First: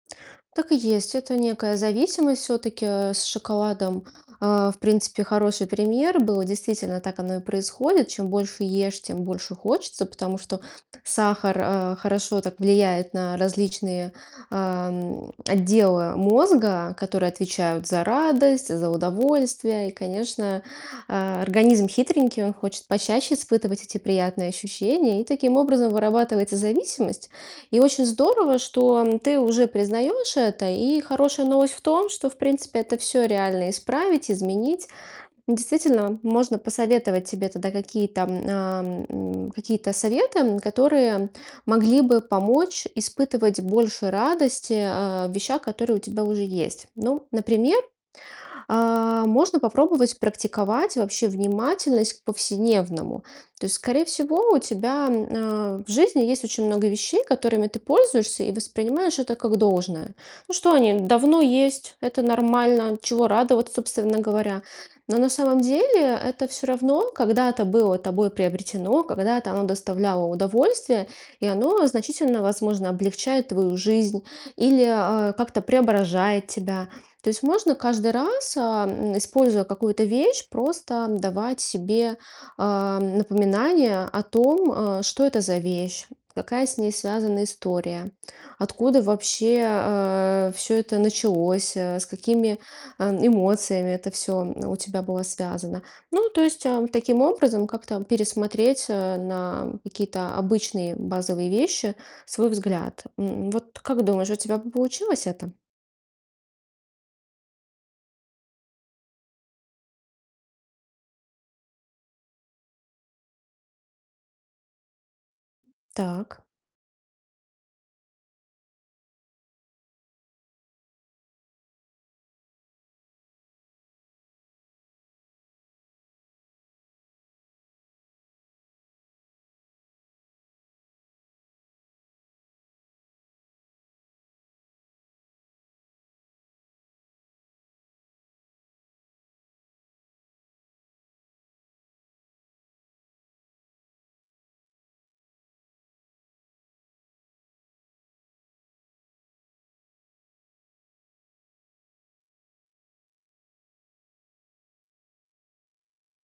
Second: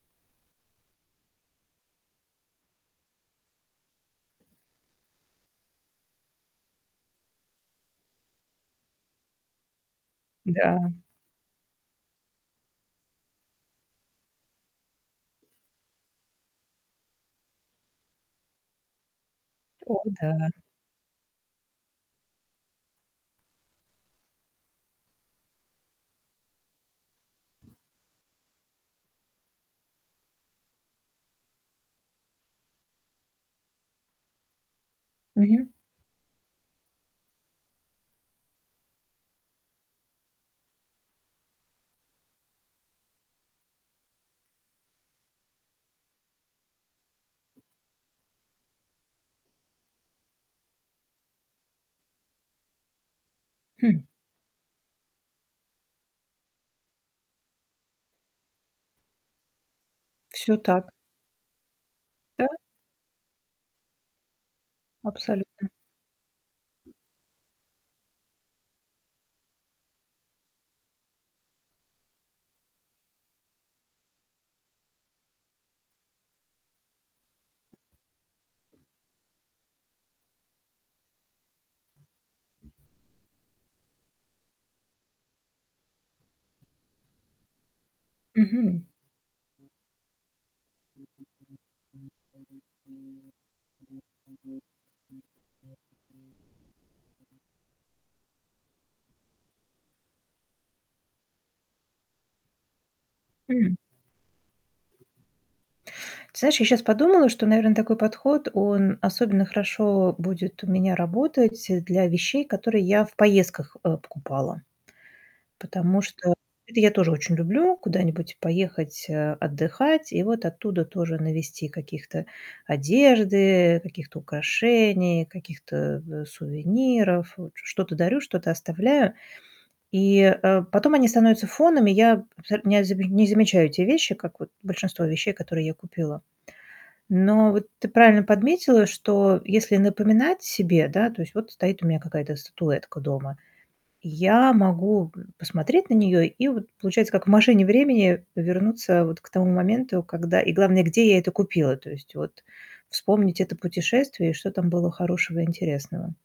Так и есть. Это некая зависимость всё-таки. Э, с шоколадом, а, в принципе, хороший пример был. Действительно, так оно и происходит: чем больше ешь, тем больше хочется. Потому что Да. сахар, а, хорошо так влияет на различные, ам, отделы мозга, которые отвечают за радость, за удовольствие. И, О да. конечно, а, организм хитренький, он хочет почаще испытывать эти приятные ощущения, и таким образом вырабатывается зависимость. И очень здорово, что ты уже признаешь это. И хорошая новость в том, что, в принципе, это всё реально исправить, изменить. Мгм. Действительно, можно посоветовать тебе тогда какие-то, ам, м, какие-то советы, м, которые могли бы помочь испытывать больше радости, а, в вещах, которые у тебя уже есть. Ну, например, а, можно попробовать практиковать вообще внимательность к повседневному. То есть, Хм. скорее всего, у тебя, а, в жизни есть очень много вещей, которыми ты пользуешься и воспринимаешь это как должное. Ну Всё что, так. они давно есть, это Да. нормально. Чего радоваться, собственно говоря? Но на самом Абсолютно. деле это всё равно когда-то было тобой приобретено, когда-то оно доставляло удовольствие, и оно значительно, возможно, облегчает твою жизнь или, а, как-то преображает тебя. То есть можно каждый раз, а, м, используя какую-то вещь, просто давать себе, а, напоминание о том, а: что это за вещь, какая с ней связана история, Мгм. откуда вообще, а, всё это началось, э, с какими, а, эмоциями это всё, м, у тебя было связано. Ну, то есть, а, таким образом как-то пересмотреть, а, на какие-то обычные базовые вещи свой взгляд. М, М. вот как думаешь, у тебя бы получилось это? Ты знаешь, я сейчас подумала, что, наверно, такой подход, он особенно хорошо будет у меня работать, э, для вещей, которые я в поездках, э, покупала. Потому что Так. это я тоже очень люблю куда-нибудь поехать, э, отдыхать и вот оттуда тоже навезти каких-то одежды, каких-то украшений, каких-то, э, сувениров. Вот что-то дарю, что-то оставляю. И, э, потом они становятся фоном, и я э, м, нязибе не замечаю эти вещи, как вот большинство вещей, которые я купила. Но вот ты правильно подметила, что если напоминать себе, да То есть вот стоит у меня какая-то статуэтка дома, я могу г посмотреть на неё и вот, получается, как в машине времени вернуться вот к тому моменту, когда и главное, где я это купила. То есть вот вспомнить это путешествие, и что там было хорошего и интересного.